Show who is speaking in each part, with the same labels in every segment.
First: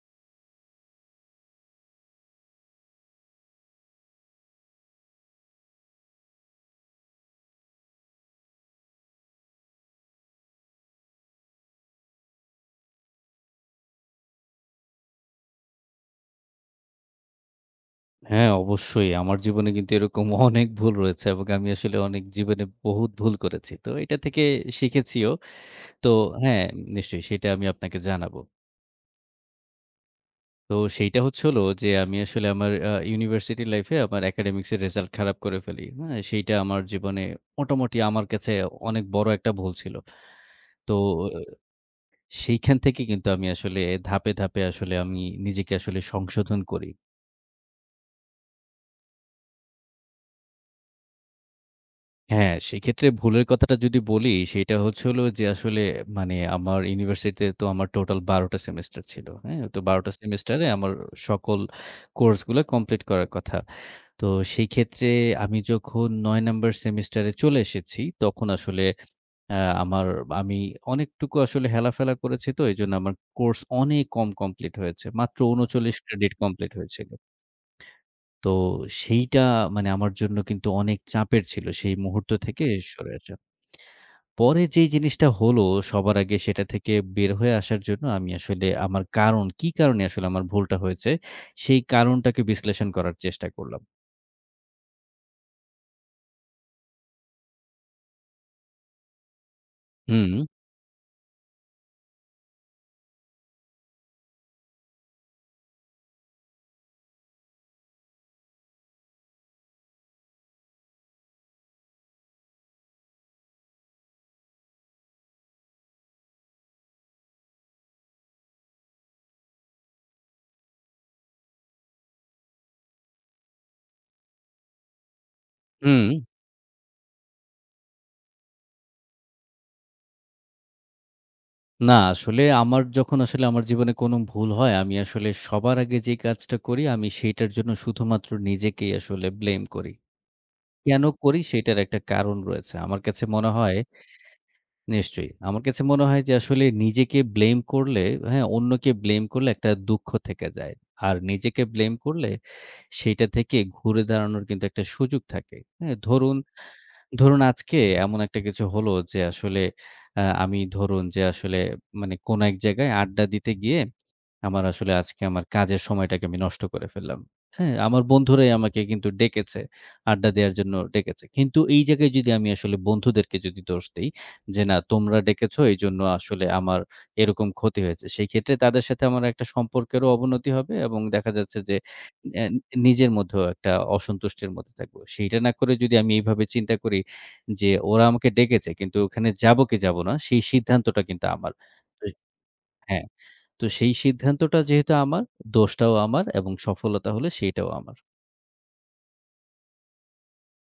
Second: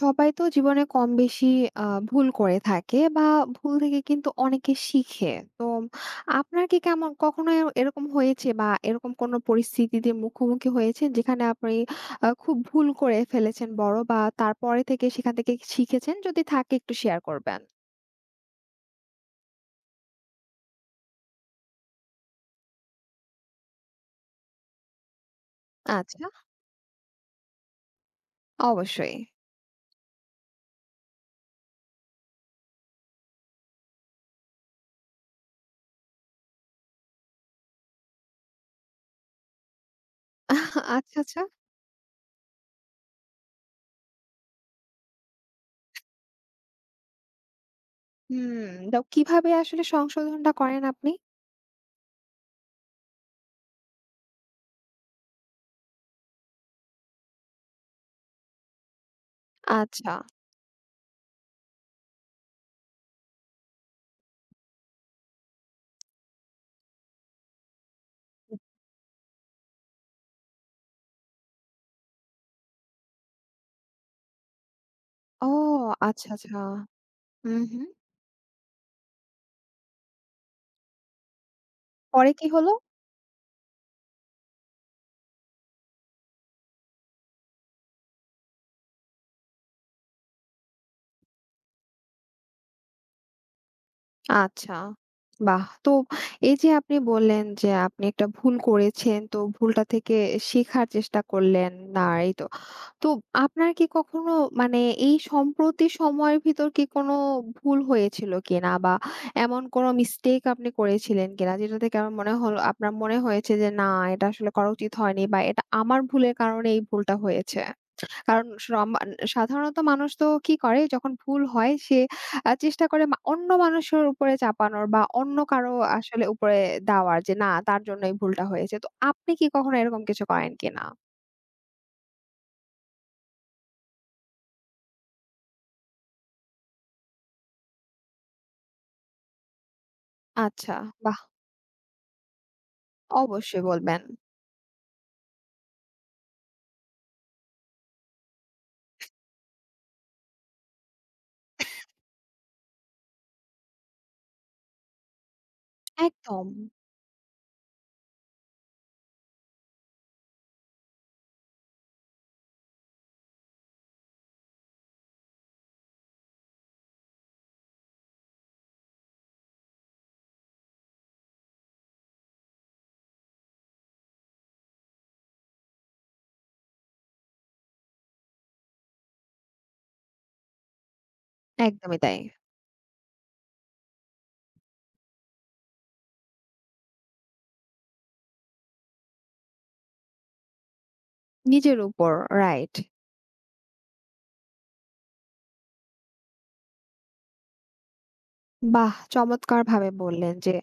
Speaker 1: সবাই তো জীবনে কম বেশি আ ভুল করে থাকে বা ভুল থেকে কিন্তু অনেকে শিখে। তো আপনার কি কেমন কখনো এরকম হয়েছে বা এরকম কোনো পরিস্থিতিতে মুখোমুখি হয়েছেন যেখানে আপনি খুব ভুল করে ফেলেছেন বড় বা তারপরে থেকে সেখান থেকে শিখেছেন? যদি থাকে একটু শেয়ার করবেন।
Speaker 2: হ্যাঁ, অবশ্যই। আমার জীবনে কিন্তু এরকম অনেক ভুল রয়েছে এবং আমি আসলে অনেক জীবনে বহুত ভুল করেছি। তো এটা থেকে শিখেছিও। তো
Speaker 1: আচ্ছা,
Speaker 2: হ্যাঁ, নিশ্চয়ই সেটা আমি আপনাকে জানাবো।
Speaker 1: অবশ্যই।
Speaker 2: তো সেইটা হচ্ছে হলো যে আমি আসলে আমার ইউনিভার্সিটি লাইফে আমার একাডেমিক্স এর রেজাল্ট খারাপ করে ফেলি। হ্যাঁ? সেইটা আমার জীবনে মোটামুটি আমার কাছে অনেক বড় একটা ভুল ছিল। তো
Speaker 1: আচ্ছা, আচ্ছা।
Speaker 2: আহ, সেইখান থেকে কিন্তু আমি আসলে ধাপে, ধাপে আসলে আমি নিজেকে আসলে সংশোধন করি।
Speaker 1: হুম, তো কিভাবে আসলে সংশোধনটা করেন আপনি?
Speaker 2: হ্যাঁ, সেক্ষেত্রে ভুলের কথাটা যদি বলি, সেটা হচ্ছে হলো যে আসলে মানে আমার ইউনিভার্সিটিতে তো আমার টোটাল ১২ টা সেমেস্টার ছিল। হ্যাঁ? তো ১২ টা
Speaker 1: আচ্ছা।
Speaker 2: সেমেস্টারে আমার সকল কোর্সগুলা কমপ্লিট করার কথা। তো সেই ক্ষেত্রে আমি যখন ৯ নাম্বার সেমেস্টারে চলে এসেছি, তখন আসলে আ আমার আমি অনেকটুকু আসলে হেলাফেলা করেছি তো এজন্য আমার কোর্স অনেক কম কমপ্লিট হয়েছে। মাত্র
Speaker 1: ও
Speaker 2: ৩৯
Speaker 1: আচ্ছা,
Speaker 2: ক্রেডিট
Speaker 1: আচ্ছা।
Speaker 2: কমপ্লিট হয়েছিল।
Speaker 1: হুম, হুম।
Speaker 2: তো সেইটা মানে আমার জন্য কিন্তু অনেক চাপের ছিল সেই মুহূর্ত
Speaker 1: পরে কি
Speaker 2: থেকে
Speaker 1: হলো?
Speaker 2: সরে আসা। পরে যেই জিনিসটা হলো, সবার আগে সেটা থেকে বের হয়ে আসার জন্য আমি আসলে আমার কারণ, কি কারণে আসলে আমার ভুলটা হয়েছে, সেই কারণটাকে বিশ্লেষণ করার চেষ্টা করলাম।
Speaker 1: আচ্ছা। বাহ! তো এই যে আপনি বললেন যে আপনি একটা ভুল করেছেন, তো ভুলটা থেকে
Speaker 2: হুম,
Speaker 1: শেখার চেষ্টা করলেন না এই তো। তো আপনার কি কখনো মানে এই সম্প্রতি সময়ের ভিতর কি কোনো ভুল হয়েছিল কিনা? বা এমন কোনো মিস্টেক আপনি করেছিলেন কিনা? যেটা থেকে আমার মনে হলো আপনার মনে হয়েছে যে না এটা আসলে করা উচিত হয়নি বা এটা আমার ভুলের কারণে এই ভুলটা হয়েছে? কারণ সাধারণত মানুষ তো কি করে যখন ভুল হয় সে চেষ্টা করে অন্য মানুষের উপরে চাপানোর বা অন্য কারো
Speaker 2: হুম।
Speaker 1: আসলে উপরে দেওয়ার যে না তার জন্য এই ভুলটা হয়েছে। তো আপনি কি কখনো এরকম কিছু করেন কিনা?
Speaker 2: না, আসলে আমার যখন আসলে আমার জীবনে কোনো ভুল হয়, আমি আসলে সবার আগে যে কাজটা করি, আমি সেইটার জন্য শুধুমাত্র নিজেকেই আসলে ব্লেম করি।
Speaker 1: আচ্ছা,
Speaker 2: কেন
Speaker 1: বাহ!
Speaker 2: করি? সেইটার একটা কারণ রয়েছে। আমার কাছে মনে
Speaker 1: অবশ্যই
Speaker 2: হয়
Speaker 1: বলবেন।
Speaker 2: নিশ্চয়ই। আমার কাছে মনে হয় যে আসলে নিজেকে ব্লেম করলে, হ্যাঁ? অন্যকে ব্লেম করলে একটা দুঃখ থেকে যায়। আর নিজেকে ব্লেম করলে সেইটা থেকে ঘুরে দাঁড়ানোর কিন্তু একটা সুযোগ থাকে। হ্যাঁ? ধরুন,
Speaker 1: একদম,
Speaker 2: ধরুন আজকে এমন একটা কিছু হলো যে আসলে আমি ধরুন যে আসলে মানে কোনো এক জায়গায় আড্ডা দিতে গিয়ে আমার আসলে আজকে আমার কাজের সময়টাকে আমি নষ্ট করে ফেললাম। হ্যাঁ? আমার বন্ধুরাই আমাকে কিন্তু ডেকেছে। আড্ডা দেওয়ার জন্য ডেকেছে। কিন্তু এই জায়গায় যদি আমি আসলে বন্ধুদেরকে যদি দোষ দেই যে, "না তোমরা ডেকেছো এইজন্য আসলে আমার এরকম ক্ষতি হয়েছে।" সেই ক্ষেত্রে তাদের সাথে আমার একটা সম্পর্কেরও অবনতি হবে এবং দেখা যাচ্ছে যে
Speaker 1: একদমই তাই।
Speaker 2: অ্যা নিজের মধ্যেও একটা অসন্তুষ্টির মধ্যে থাকবো। সেইটা না করে যদি আমি এইভাবে চিন্তা করি যে, "ওরা আমাকে ডেকেছে কিন্তু ওখানে যাবো কি যাবো না?" সেই সিদ্ধান্তটা কিন্তু আমার।
Speaker 1: নিজের
Speaker 2: তো
Speaker 1: উপর, রাইট।
Speaker 2: হ্যাঁ। তো সেই সিদ্ধান্তটা যেহেতু আমার, দোষটাও আমার এবং সফলতা হলে সেইটাও আমার।
Speaker 1: বাহ! চমৎকারভাবে বললেন যে,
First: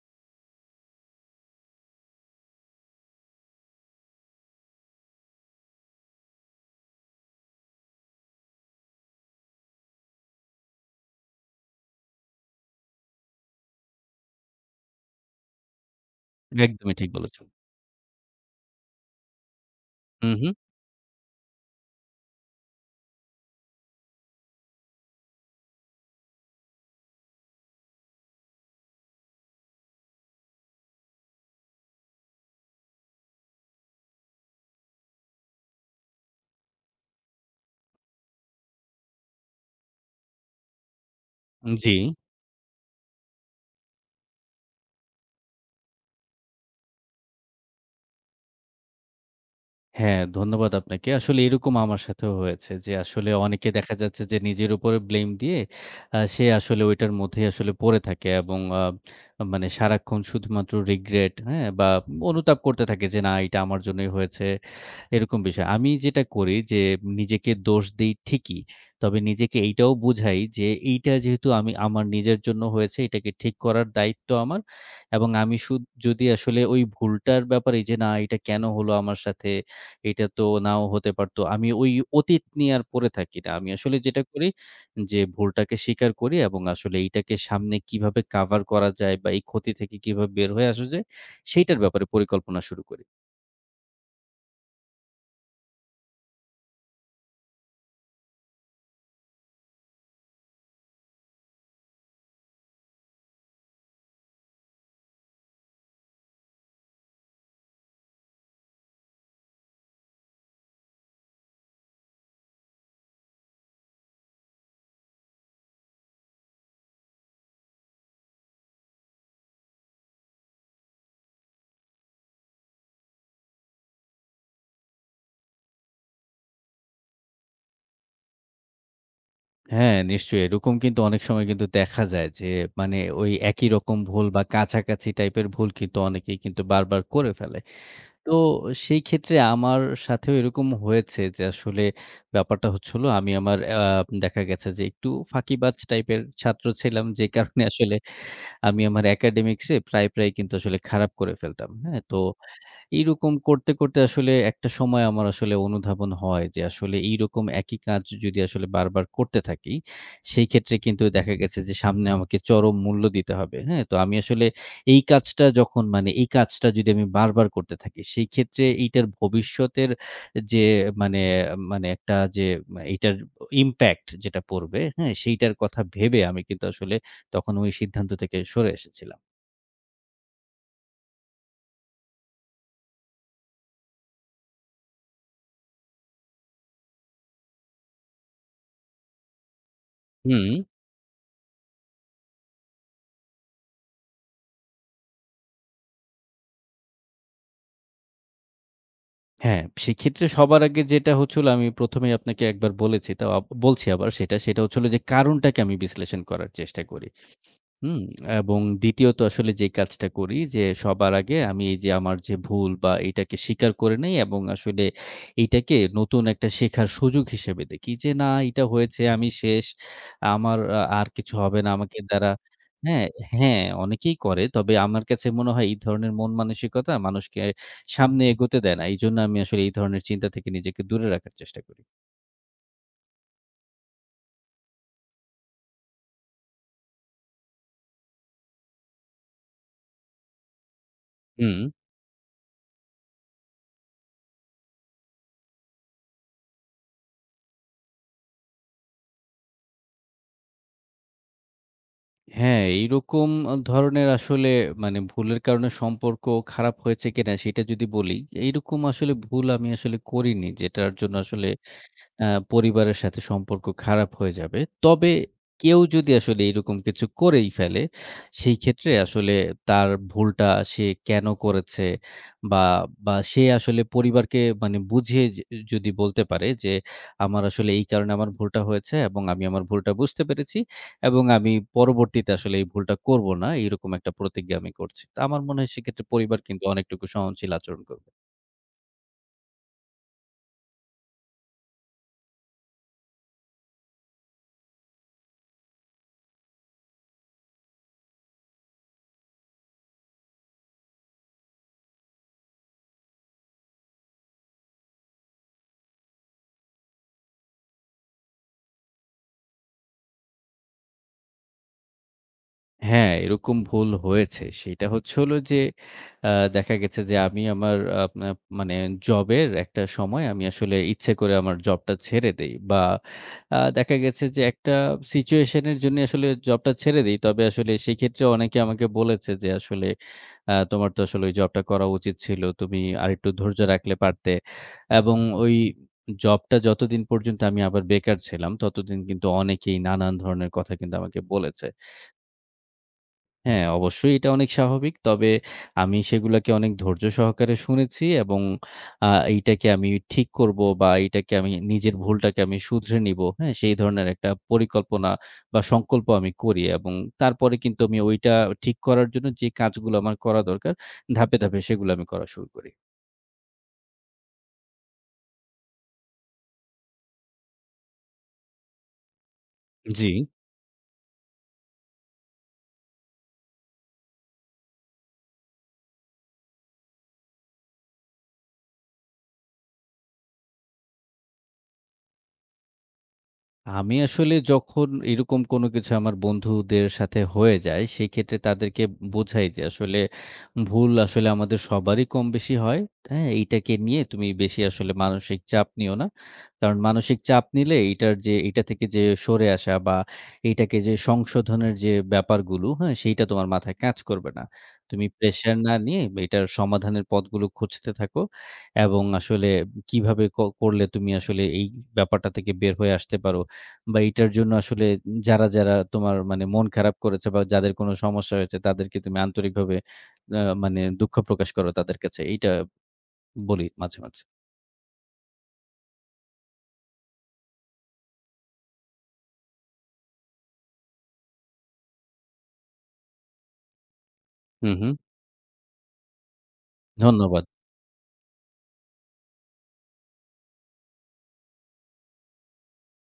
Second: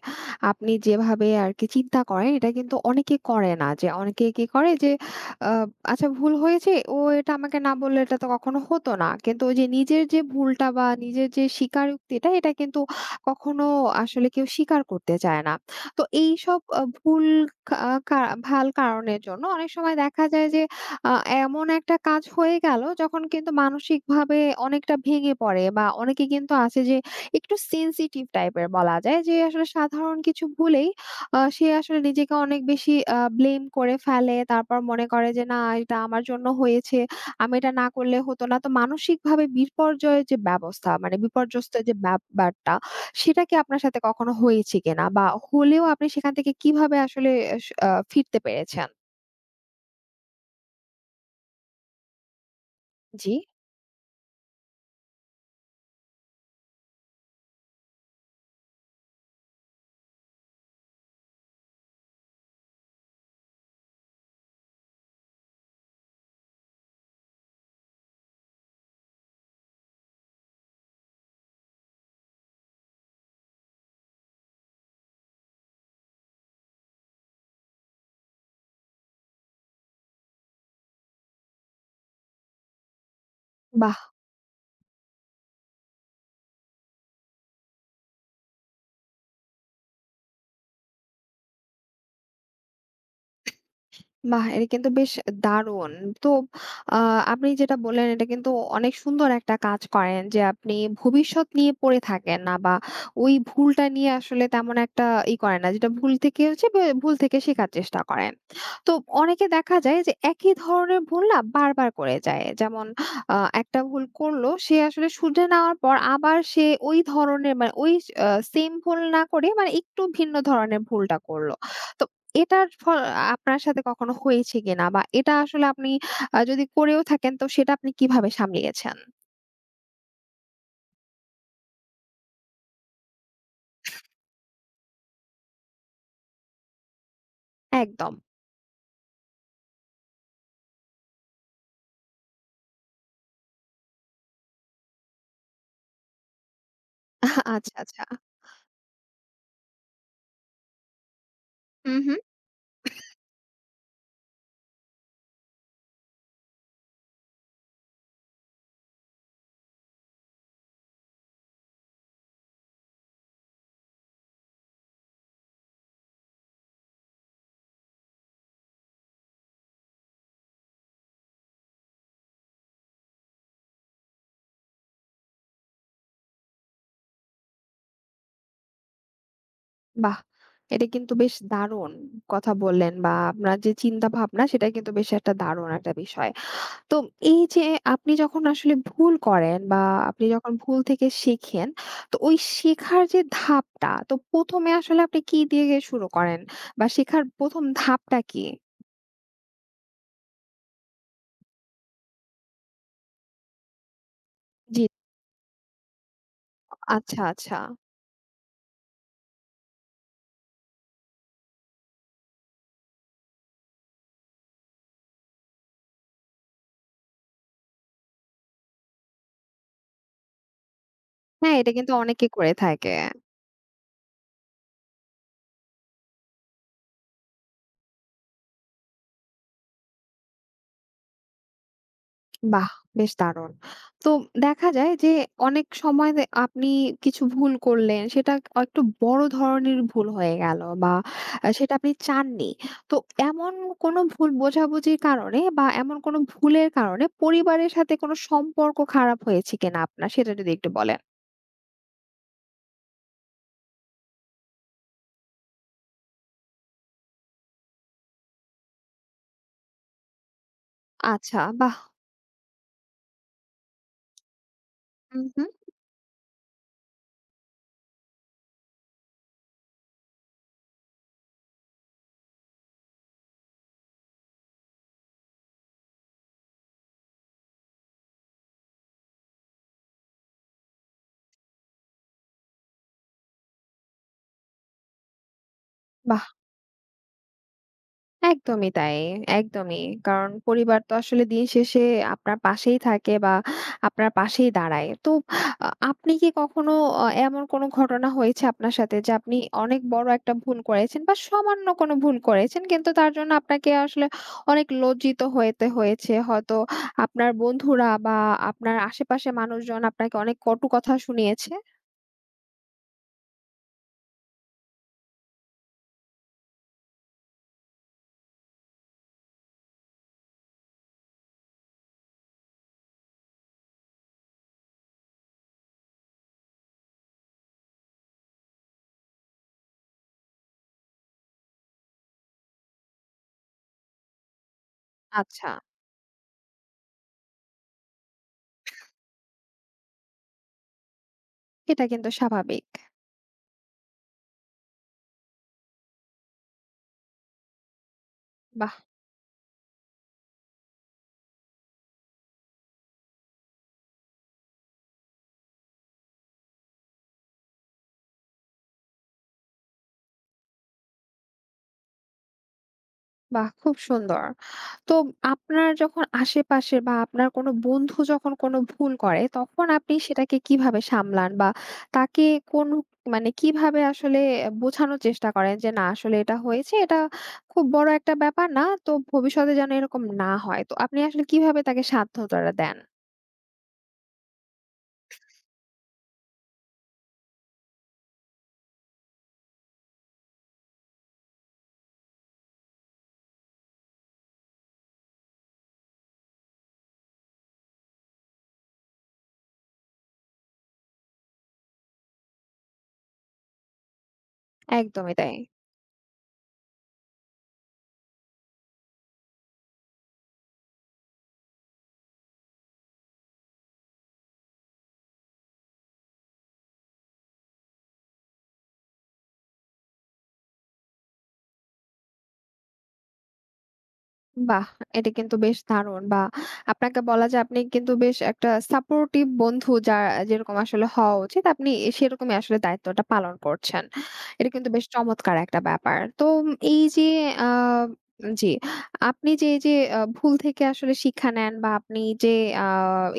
Speaker 1: আপনি যেভাবে আরকি চিন্তা করেন এটা কিন্তু অনেকে করে না। যে অনেকে কি করে যে, আ আচ্ছা ভুল হয়েছে ও এটা আমাকে না বললে এটা তো কখনো হতো না। কিন্তু ওই যে নিজের যে ভুলটা বা নিজের যে স্বীকারোক্তিটা এটা কিন্তু কখনো আসলে কেউ স্বীকার করতে চায় না। তো এইসব
Speaker 2: একদমই ঠিক
Speaker 1: ভুল
Speaker 2: বলেছেন।
Speaker 1: কা কা ভাল কারণের জন্য অনেক সময় দেখা
Speaker 2: হু,
Speaker 1: যায়
Speaker 2: হু।
Speaker 1: যে, আ এমন একটা কাজ হয়ে গেল যখন কিন্তু মানসিকভাবে অনেকটা ভেঙে পড়ে বা অনেকে কিন্তু আছে যে একটু সেনসিটিভ টাইপের বলা যায় যে আসলে সাধারণ কিছু ভুলেই সে আসলে নিজেকে অনেক বেশি ব্লেম করে ফেলে। তারপর মনে করে যে, "না, এটা আমার জন্য হয়েছে। আমি এটা না করলে হতো না।" তো মানসিকভাবে বিপর্যয়ের যে ব্যবস্থা মানে বিপর্যস্ত যে
Speaker 2: জি।
Speaker 1: ব্যাপারটা, সেটা কি আপনার সাথে কখনো হয়েছে কিনা? বা হলেও আপনি সেখান থেকে কিভাবে আসলে এস আ ফিরতে পেরেছেন?
Speaker 2: হ্যাঁ, ধন্যবাদ আপনাকে। আসলে এরকম আমার সাথেও হয়েছে যে আসলে
Speaker 1: জি।
Speaker 2: অনেকে দেখা যাচ্ছে যে নিজের উপরে ব্লেম দিয়ে সে আসলে ওইটার মধ্যেই আসলে পড়ে থাকে এবং মানে সারাক্ষণ শুধুমাত্র রিগ্রেট, হ্যাঁ? বা অনুতাপ করতে থাকে যে, "না, এটা আমার জন্যই হয়েছে।" এরকম বিষয়। আমি যেটা করি যে নিজেকে দোষ দেই ঠিকই। তবে নিজেকে এইটাও বুঝাই যে এইটা যেহেতু আমি আমার নিজের জন্য হয়েছে এটাকে ঠিক করার দায়িত্ব আমার। এবং আমি শুদ যদি আসলে ওই ভুলটার ব্যাপারে যে না এটা কেন হলো আমার সাথে? এটা তো নাও হতে পারত। আমি ওই অতীত নিয়ে আর পড়ে থাকি না। আমি
Speaker 1: বাহ!
Speaker 2: আসলে যেটা করি যে ভুলটাকে স্বীকার করি এবং আসলে এইটাকে সামনে কিভাবে কাভার করা যায় বা এই ক্ষতি থেকে কিভাবে বের হয়ে আসা যায় সেইটার ব্যাপারে পরিকল্পনা শুরু করি।
Speaker 1: বাহ! এটা কিন্তু বেশ দারুণ। তো আ আপনি যেটা বললেন এটা কিন্তু অনেক সুন্দর একটা কাজ করেন যে আপনি ভবিষ্যৎ নিয়ে পড়ে থাকেন না বা ওই ভুলটা নিয়ে আসলে তেমন একটা ই করেন না। যেটা ভুল থেকে হচ্ছে বে ভুল থেকে শেখার চেষ্টা করেন। তো অনেকে দেখা যায় যে একই ধরনের ভুল না বারবার করে যায়। যেমন একটা ভুল করলো সে আসলে শুধরে নেওয়ার পর আবার সে ওই ধরনের মানে ওই আ সেইম ভুল না করে মানে একটু ভিন্ন ধরনের ভুলটা করলো। তো এটার আপনার সাথে কখনো হয়েছে কিনা? বা এটা আসলে আপনি যদি করেও থাকেন তো সেটা আপনি কিভাবে সামলিয়েছেন?
Speaker 2: হ্যাঁ, নিশ্চয়ই। এরকম কিন্তু অনেক সময় কিন্তু দেখা যায় যে মানে ওই একই রকম ভুল বা কাছাকাছি টাইপের ভুল কিন্তু অনেকেই কিন্তু বারবার করে ফেলে।
Speaker 1: একদম।
Speaker 2: তো সেই ক্ষেত্রে আমার সাথেও এরকম হয়েছে যে আসলে ব্যাপারটা হচ্ছে হলো আমি আমার আ দেখা গেছে যে একটু ফাঁকিবাজ টাইপের ছাত্র ছিলাম যে কারণে
Speaker 1: আচ্ছা,
Speaker 2: আসলে
Speaker 1: আচ্ছা।
Speaker 2: আমি আমার একাডেমিক্স এ প্রায়, প্রায় কিন্তু আসলে খারাপ করে ফেলতাম।
Speaker 1: হুম,
Speaker 2: হ্যাঁ? তো
Speaker 1: হুম।
Speaker 2: এইরকম করতে, করতে আসলে একটা সময় আমার আসলে অনুধাবন হয় যে আসলে এইরকম একই কাজ যদি আসলে বারবার করতে থাকি, সেই ক্ষেত্রে কিন্তু দেখা গেছে যে সামনে আমাকে চরম মূল্য দিতে হবে। হ্যাঁ? তো আমি আসলে এই কাজটা যখন মানে এই কাজটা যদি আমি বারবার করতে থাকি, সেই ক্ষেত্রে এইটার ভবিষ্যতের যে মানে, মানে একটা যে এইটার ইমপ্যাক্ট যেটা পড়বে, হ্যাঁ? সেইটার কথা ভেবে আমি কিন্তু আসলে তখন ওই সিদ্ধান্ত থেকে সরে এসেছিলাম।
Speaker 1: বাহ! এটা কিন্তু বেশ দারুণ কথা বললেন বা আপনার যে চিন্তা ভাবনা সেটা কিন্তু বেশ একটা দারুণ একটা বিষয়। তো এই যে আপনি যখন আসলে ভুল করেন বা আপনি
Speaker 2: হুম।
Speaker 1: যখন ভুল থেকে শেখেন, তো ওই শেখার যে ধাপটা তো ১ম এ আসলে আপনি কি দিয়ে শুরু করেন? বা শেখার ১ম ধাপটা কি?
Speaker 2: হ্যাঁ, সেক্ষেত্রে সবার আগে যেটা হচ্ছিল আমি ১ম এই আপনাকে একবার বলেছি, তাও বলছি আবার সেটা
Speaker 1: জি,
Speaker 2: হচ্ছিল যে কারণটাকে আমি বিশ্লেষণ করার চেষ্টা করি।
Speaker 1: আচ্ছা, আচ্ছা।
Speaker 2: হুম, এবং দ্বিতীয়ত আসলে যে কাজটা করি যে সবার আগে আমি এই যে আমার যে ভুল বা এটাকে স্বীকার করে নেই এবং আসলে এইটাকে নতুন একটা শেখার সুযোগ হিসেবে দেখি যে না এটা হয়েছে আমি শেষ আমার আর কিছু
Speaker 1: হ্যাঁ,
Speaker 2: হবে না
Speaker 1: এটা কিন্তু
Speaker 2: আমাকে
Speaker 1: অনেকে
Speaker 2: দ্বারা।
Speaker 1: করে থাকে।
Speaker 2: হ্যাঁ, হ্যাঁ, অনেকেই করে। তবে আমার কাছে মনে হয় এই ধরনের মন মানসিকতা মানুষকে সামনে এগোতে দেয় না। এইজন্য আমি আসলে এই ধরনের চিন্তা থেকে নিজেকে দূরে রাখার চেষ্টা করি।
Speaker 1: বাহ! বেশ দারুণ। তো দেখা যায় যে অনেক সময় আপনি কিছু ভুল করলেন, সেটা একটু বড় ধরনের ভুল হয়ে গেল বা
Speaker 2: হুম।
Speaker 1: সেটা আপনি চাননি। তো এমন কোনো ভুল বোঝাবুঝির কারণে বা এমন কোনো ভুলের কারণে পরিবারের সাথে কোনো সম্পর্ক খারাপ হয়েছে কিনা আপনার? সেটা যদি একটু বলেন।
Speaker 2: হ্যাঁ, এইরকম ধরনের আসলে মানে ভুলের কারণে সম্পর্ক খারাপ হয়েছে কিনা সেটা যদি বলি, এইরকম আসলে ভুল আমি আসলে করিনি। যেটার জন্য
Speaker 1: আচ্ছা,
Speaker 2: আসলে
Speaker 1: বাহ!
Speaker 2: আ পরিবারের সাথে সম্পর্ক খারাপ হয়ে যাবে। তবে
Speaker 1: হু, হু,
Speaker 2: কেউ যদি আসলে এরকম কিছু করেই ফেলে, সেই ক্ষেত্রে আসলে তার ভুলটা সে কেন করেছে বা, বা সে আসলে পরিবারকে মানে বুঝিয়ে যে যদি বলতে পারে যে, "আমার আসলে এই কারণে আমার ভুলটা হয়েছে এবং আমি আমার ভুলটা বুঝতে পেরেছি এবং আমি পরবর্তীতে আসলে এই ভুলটা করব না।" এরকম একটা প্রতিজ্ঞা আমি করছি। তো আমার মনে হয় সেক্ষেত্রে
Speaker 1: বাহ!
Speaker 2: পরিবার কিন্তু অনেকটুকু সহনশীল আচরণ করবে।
Speaker 1: একদমই তাই, একদমই। কারণ পরিবার তো আসলে দিন শেষে আপনার পাশেই থাকে বা আপনার পাশেই দাঁড়ায়। তো আপনি কি কখনো এমন কোনো ঘটনা হয়েছে আপনার সাথে যে আপনি অনেক বড় একটা ভুল করেছেন বা সামান্য কোনো ভুল করেছেন কিন্তু তার জন্য আপনাকে আসলে অনেক লজ্জিত হতে হয়েছে। হয়তো আপনার বন্ধুরা বা আপনার আশেপাশের মানুষজন আপনাকে অনেক কটু কথা শুনিয়েছে?
Speaker 2: হ্যাঁ, এরকম ভুল হয়েছে। সেটা হচ্ছে হলো যে, আ দেখা গেছে যে আমি আমার আপনার মানে জবের একটা সময় আমি আসলে ইচ্ছে করে আমার জবটা ছেড়ে দেই। বা দেখা গেছে যে একটা সিচুয়েশন এর জন্য আসলে জবটা ছেড়ে দেই। তবে আসলে সেক্ষেত্রে অনেকে আমাকে বলেছে যে আসলে তোমার তো আসলে ওই জবটা করা উচিত ছিল। তুমি আরেকটু ধৈর্য রাখলে পারতে। এবং
Speaker 1: আচ্ছা,
Speaker 2: ওই জবটা যতদিন পর্যন্ত আমি আবার বেকার ছিলাম ততদিন কিন্তু অনেকেই নানান ধরনের কথা কিন্তু আমাকে বলেছে।
Speaker 1: এটা কিন্তু স্বাভাবিক।
Speaker 2: হ্যাঁ, অবশ্যই এটা অনেক স্বাভাবিক। তবে আমি সেগুলাকে অনেক ধৈর্য সহকারে শুনেছি এবং
Speaker 1: বাহ!
Speaker 2: এইটাকে আমি ঠিক করব বা এইটাকে আমি নিজের ভুলটাকে আমি শুধরে নিবো। হ্যাঁ? সেই ধরনের একটা পরিকল্পনা বা সংকল্প আমি করি এবং তারপরে কিন্তু আমি ওইটা ঠিক করার জন্য যে কাজগুলো আমার করা দরকার ধাপে, ধাপে সেগুলো আমি করা শুরু করি।
Speaker 1: বাহ! খুব সুন্দর। তো আপনার যখন আশেপাশে বা আপনার কোনো বন্ধু যখন কোনো ভুল করে, তখন আপনি
Speaker 2: জি।
Speaker 1: সেটাকে কিভাবে সামলান? বা তাকে কোন মানে কিভাবে আসলে বোঝানোর চেষ্টা করেন যে, "না আসলে এটা হয়েছে, এটা খুব বড় একটা ব্যাপার না। তো ভবিষ্যতে যেন এরকম না হয়।" তো আপনি আসলে কিভাবে তাকে সাধ্যটা দেন?
Speaker 2: আমি আসলে যখন এরকম কোনো কিছু আমার বন্ধুদের সাথে হয়ে যায়, সেক্ষেত্রে তাদেরকে বোঝাই যে আসলে ভুল আসলে আমাদের সবারই কম বেশি হয়। হ্যাঁ? এইটাকে নিয়ে তুমি বেশি আসলে মানসিক চাপ নিও না। কারণ মানসিক চাপ নিলে এইটার যে এইটা থেকে যে সরে আসা বা এইটাকে যে সংশোধনের যে ব্যাপারগুলো, হ্যাঁ? সেইটা তোমার মাথায় কাজ করবে না। তুমি
Speaker 1: একদমই তাই।
Speaker 2: প্রেশার না নিয়ে এটার সমাধানের পথগুলো খুঁজতে থাকো এবং আসলে কিভাবে ক করলে তুমি আসলে এই ব্যাপারটা থেকে বের হয়ে আসতে পারো বা এইটার জন্য আসলে যারা, যারা তোমার মানে মন খারাপ করেছে বা যাদের কোনো সমস্যা হয়েছে তাদেরকে তুমি আন্তরিকভাবে মানে দুঃখ প্রকাশ করো তাদের কাছে। এইটা বলি মাঝে, মাঝে।
Speaker 1: বাহ! এটা কিন্তু বেশ দারুণ বা আপনাকে বলা যায় আপনি কিন্তু বেশ একটা সাপোর্টিভ বন্ধু যা যেরকম আসলে হওয়া উচিত আপনি সেরকমই আসলে দায়িত্বটা পালন করছেন। এটা কিন্তু
Speaker 2: হুম,
Speaker 1: বেশ
Speaker 2: হুম।
Speaker 1: চমৎকার একটা ব্যাপার। তো উম, এই যে
Speaker 2: ধন্যবাদ।
Speaker 1: আ জি, আপনি যে এই যে ভুল থেকে আসলে শিক্ষা নেন বা আপনি যে আ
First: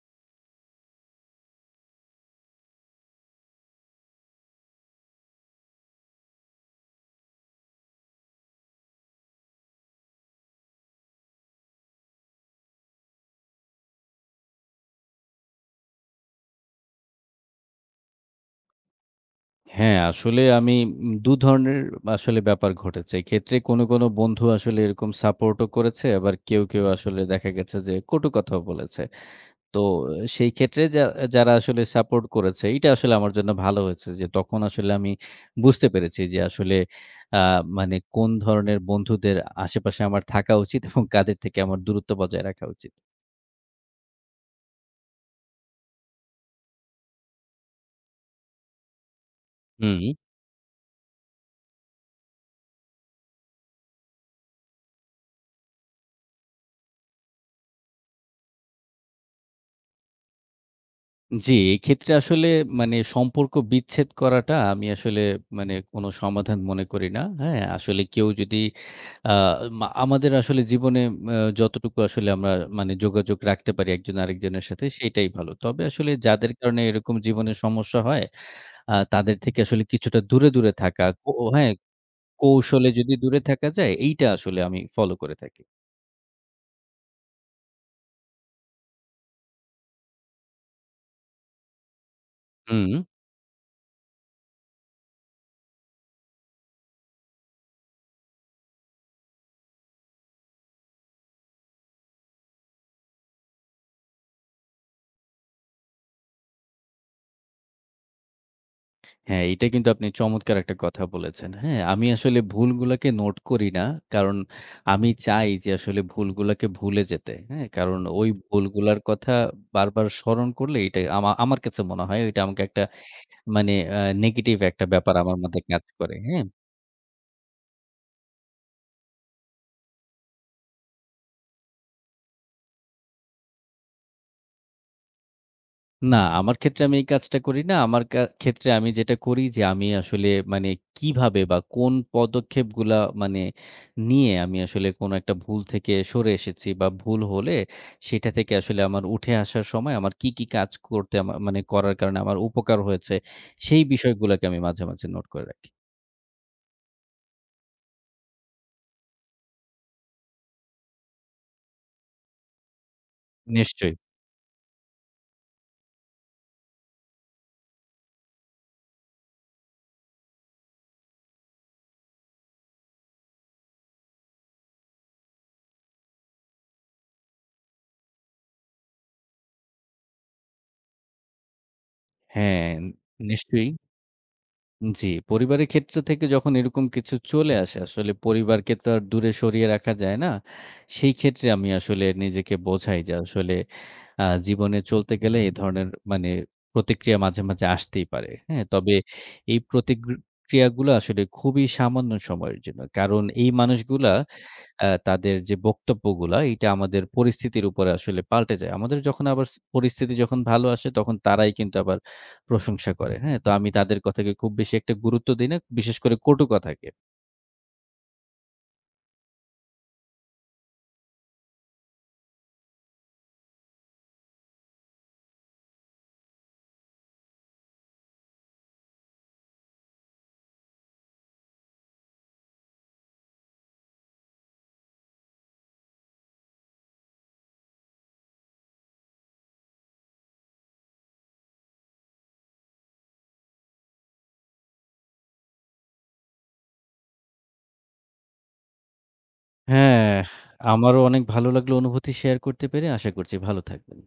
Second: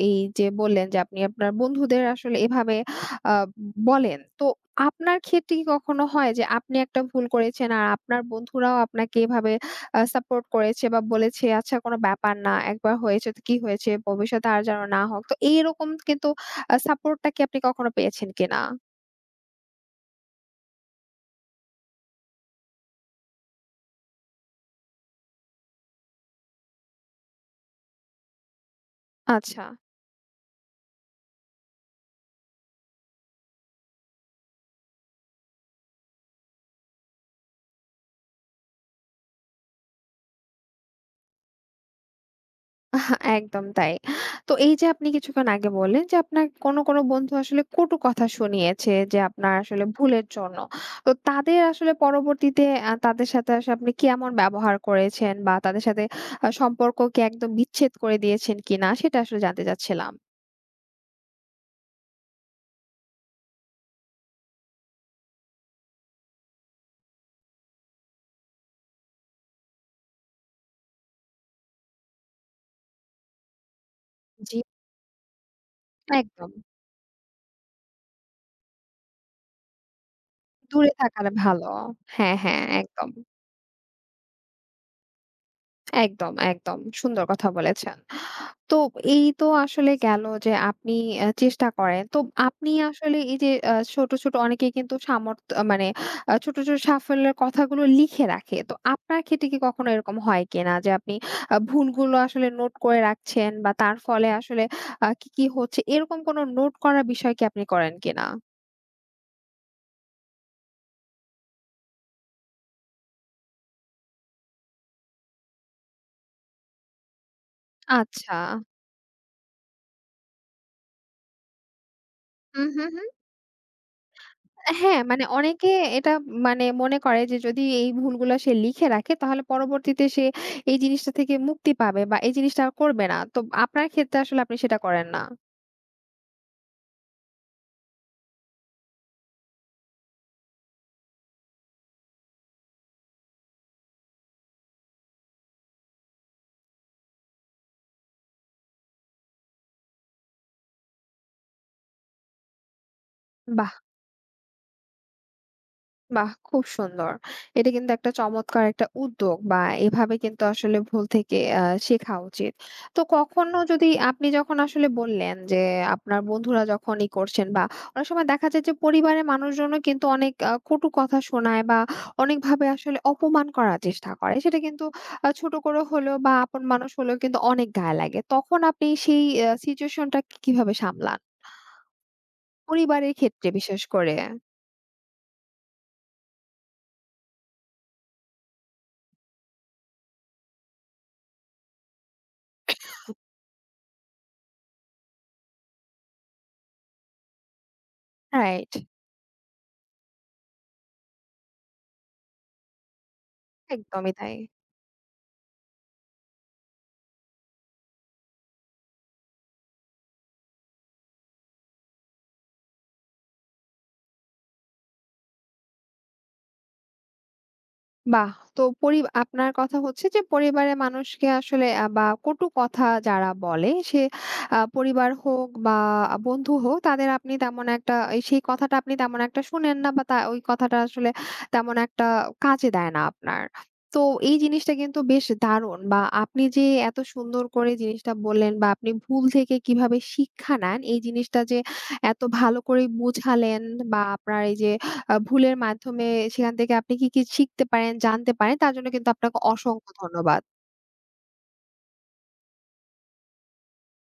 Speaker 1: এই যে বললেন যে আপনি আপনার বন্ধুদের আসলে এভাবে আ বলেন। তো আপনার ক্ষেত্রে কি কখনো হয় যে আপনি একটা ভুল করেছেন আর আপনার বন্ধুরাও আপনাকে এভাবে সাপোর্ট করেছে বা বলেছে, "আচ্ছা কোনো ব্যাপার না। একবার হয়েছে তো কি হয়েছে? ভবিষ্যতে আর যেন না হোক।" তো এইরকম কিন্তু সাপোর্টটা কি আপনি কখনো পেয়েছেন কিনা?
Speaker 2: হ্যাঁ, আসলে আমি ২ ধরনের আসলে ব্যাপার ঘটেছে। এক্ষেত্রে কোনো, কোনো বন্ধু আসলে এরকম সাপোর্ট ও করেছে আবার কেউ, কেউ আসলে দেখা গেছে যে কটু কথাও বলেছে।
Speaker 1: আচ্ছা,
Speaker 2: তো সেই ক্ষেত্রে যারা আসলে সাপোর্ট করেছে, এইটা আসলে আমার জন্য ভালো হয়েছে যে তখন আসলে আমি বুঝতে পেরেছি যে আসলে আ মানে কোন ধরনের বন্ধুদের আশেপাশে আমার থাকা উচিত এবং কাদের থেকে আমার দূরত্ব বজায় রাখা উচিত।
Speaker 1: হ্যাঁ, একদম তাই। তো এই যে আপনি কিছুক্ষণ আগে বললেন যে আপনার কোনো, কোনো বন্ধু আসলে কটু কথা শুনিয়েছে যে আপনার আসলে
Speaker 2: হুম।
Speaker 1: ভুলের জন্য। তো তাদের আসলে পরবর্তীতে তাদের সাথে আসলে আপনি কেমন ব্যবহার করেছেন বা তাদের সাথে সম্পর্ক কি একদম বিচ্ছেদ করে দিয়েছেন কিনা? সেটা আসলে জানতে চাচ্ছিলাম।
Speaker 2: জি, এক্ষেত্রে আসলে মানে সম্পর্ক বিচ্ছেদ করাটা আমি আসলে মানে কোনো সমাধান মনে করি না। হ্যাঁ? আসলে কেউ যদি আ মা আমাদের আসলে জীবনে যতটুকু আসলে আমরা মানে যোগাযোগ রাখতে পারি একজন
Speaker 1: জি,
Speaker 2: আরেকজনের সাথে সেটাই ভালো। তবে আসলে
Speaker 1: একদম।
Speaker 2: যাদের কারণে এরকম জীবনে সমস্যা হয় তাদের থেকে আসলে কিছুটা দূরে, দূরে
Speaker 1: দূরে
Speaker 2: থাকা।
Speaker 1: থাকাটা
Speaker 2: ও
Speaker 1: ভালো।
Speaker 2: হ্যাঁ,
Speaker 1: হ্যাঁ, হ্যাঁ,
Speaker 2: কৌশলে
Speaker 1: একদম,
Speaker 2: যদি দূরে থাকা যায় এইটা আসলে আমি ফলো করে থাকি।
Speaker 1: একদম, একদম। সুন্দর কথা বলেছেন। তো এই তো আসলে গেল যে আপনি চেষ্টা করেন। তো আপনি
Speaker 2: হুম।
Speaker 1: আসলে এই যে ছোট, ছোট অনেকেই কিন্তু সামর্থ্য মানে ছোট, ছোট সাফল্যের কথাগুলো লিখে রাখে। তো আপনার ক্ষেত্রে কি কখনো এরকম হয় কিনা যে আপনি ভুলগুলো আসলে নোট করে রাখছেন বা তার ফলে আসলে কি, কি হচ্ছে এরকম কোনো নোট করার বিষয় কি আপনি করেন কিনা?
Speaker 2: হ্যাঁ, এইটা কিন্তু আপনি চমৎকার একটা কথা বলেছেন। হ্যাঁ, আমি আসলে ভুলগুলাকে নোট করি না। কারণ আমি চাই যে আসলে ভুলগুলাকে ভুলে যেতে। হ্যাঁ? কারণ ওই
Speaker 1: আচ্ছা।
Speaker 2: ভুলগুলার কথা বারবার স্মরণ করলে এটা আমার কাছে মনে হয় এটা
Speaker 1: হু,
Speaker 2: আমাকে একটা
Speaker 1: হু।
Speaker 2: মানে নেগেটিভ একটা
Speaker 1: হ্যাঁ,
Speaker 2: ব্যাপার
Speaker 1: মানে
Speaker 2: আমার মধ্যে
Speaker 1: অনেকে
Speaker 2: কাজ
Speaker 1: এটা
Speaker 2: করে। হ্যাঁ?
Speaker 1: মানে মনে করে যে যদি এই ভুলগুলো সে লিখে রাখে তাহলে পরবর্তীতে সে এই জিনিসটা থেকে মুক্তি পাবে বা এই জিনিসটা আর করবে না। তো আপনার ক্ষেত্রে আসলে আপনি সেটা করেন না।
Speaker 2: না, আমার ক্ষেত্রে আমি এই কাজটা করি না। আমার ক্ষেত্রে আমি যেটা করি যে আমি আসলে মানে কিভাবে বা কোন পদক্ষেপগুলা মানে নিয়ে আমি আসলে কোন একটা ভুল থেকে সরে এসেছি বা ভুল হলে সেটা থেকে আসলে আমার উঠে আসার সময় আমার কি, কি কাজ করতে মানে করার কারণে আমার উপকার হয়েছে
Speaker 1: বাহ!
Speaker 2: সেই বিষয়গুলাকে আমি মাঝে, মাঝে নোট করে রাখি।
Speaker 1: বাহ! খুব সুন্দর। এটা কিন্তু একটা চমৎকার একটা উদ্যোগ বা এভাবে কিন্তু আসলে ভুল থেকে শেখা উচিত। তো কখনো যদি
Speaker 2: নিশ্চয়ই।
Speaker 1: আপনি যখন আসলে বললেন যে আপনার বন্ধুরা যখন ই করছেন বা অনেক সময় দেখা যায় যে পরিবারের মানুষজনও কিন্তু অনেক কটু কথা শোনায় বা অনেকভাবে আসলে অপমান করার চেষ্টা করে। সেটা কিন্তু ছোট করে হলেও বা আপন মানুষ হলেও কিন্তু অনেক গায়ে লাগে। তখন আপনি সেই সিচুয়েশনটা কিভাবে সামলান?
Speaker 2: হ্যাঁ,
Speaker 1: পরিবারের ক্ষেত্রে
Speaker 2: নিশ্চয়ই।
Speaker 1: বিশেষ করে।
Speaker 2: জি, পরিবারের ক্ষেত্র থেকে যখন এরকম কিছু চলে আসে, আসলে পরিবারকে তো আর দূরে সরিয়ে রাখা যায় না। সেই ক্ষেত্রে আমি আসলে নিজেকে বোঝাই যে আসলে জীবনে চলতে গেলে এ ধরনের মানে প্রতিক্রিয়া মাঝে, মাঝে আসতেই পারে। হ্যাঁ?
Speaker 1: রাইট,
Speaker 2: তবে এই ক্রিয়াগুলো আসলে খুবই সামান্য সময়ের জন্য। কারণ এই মানুষগুলা
Speaker 1: একদমই তাই।
Speaker 2: তাদের যে বক্তব্যগুলা এইটা আমাদের পরিস্থিতির উপরে আসলে পাল্টে যায়। আমাদের যখন আবার পরিস্থিতি যখন ভালো আসে তখন তারাই কিন্তু আবার প্রশংসা করে। হ্যাঁ? তো আমি তাদের কথাকে খুব বেশি একটা গুরুত্ব দিই না, বিশেষ করে কটু কথাকে।
Speaker 1: বাহ! তো আপনার কথা হচ্ছে যে পরিবারের মানুষকে আসলে বা কটু কথা যারা বলে সে পরিবার হোক বা বন্ধু হোক তাদের আপনি তেমন একটা এই সেই কথাটা আপনি তেমন একটা শোনেন না বা তা ওই কথাটা আসলে তেমন একটা কাজে দেয় না আপনার। তো এই জিনিসটা কিন্তু বেশ দারুণ বা আপনি যে এত সুন্দর করে জিনিসটা বললেন বা আপনি ভুল থেকে কিভাবে শিক্ষা নেন এই জিনিসটা যে এত ভালো করে বোঝালেন বা আপনার এই যে ভুলের মাধ্যমে সেখান থেকে আপনি কি, কি শিখতে পারেন, জানতে পারেন তার জন্য কিন্তু আপনাকে অসংখ্য
Speaker 2: হ্যাঁ,
Speaker 1: ধন্যবাদ।
Speaker 2: আমারও অনেক ভালো লাগলো অনুভূতি শেয়ার করতে পেরে। আশা করছি ভালো থাকবেন।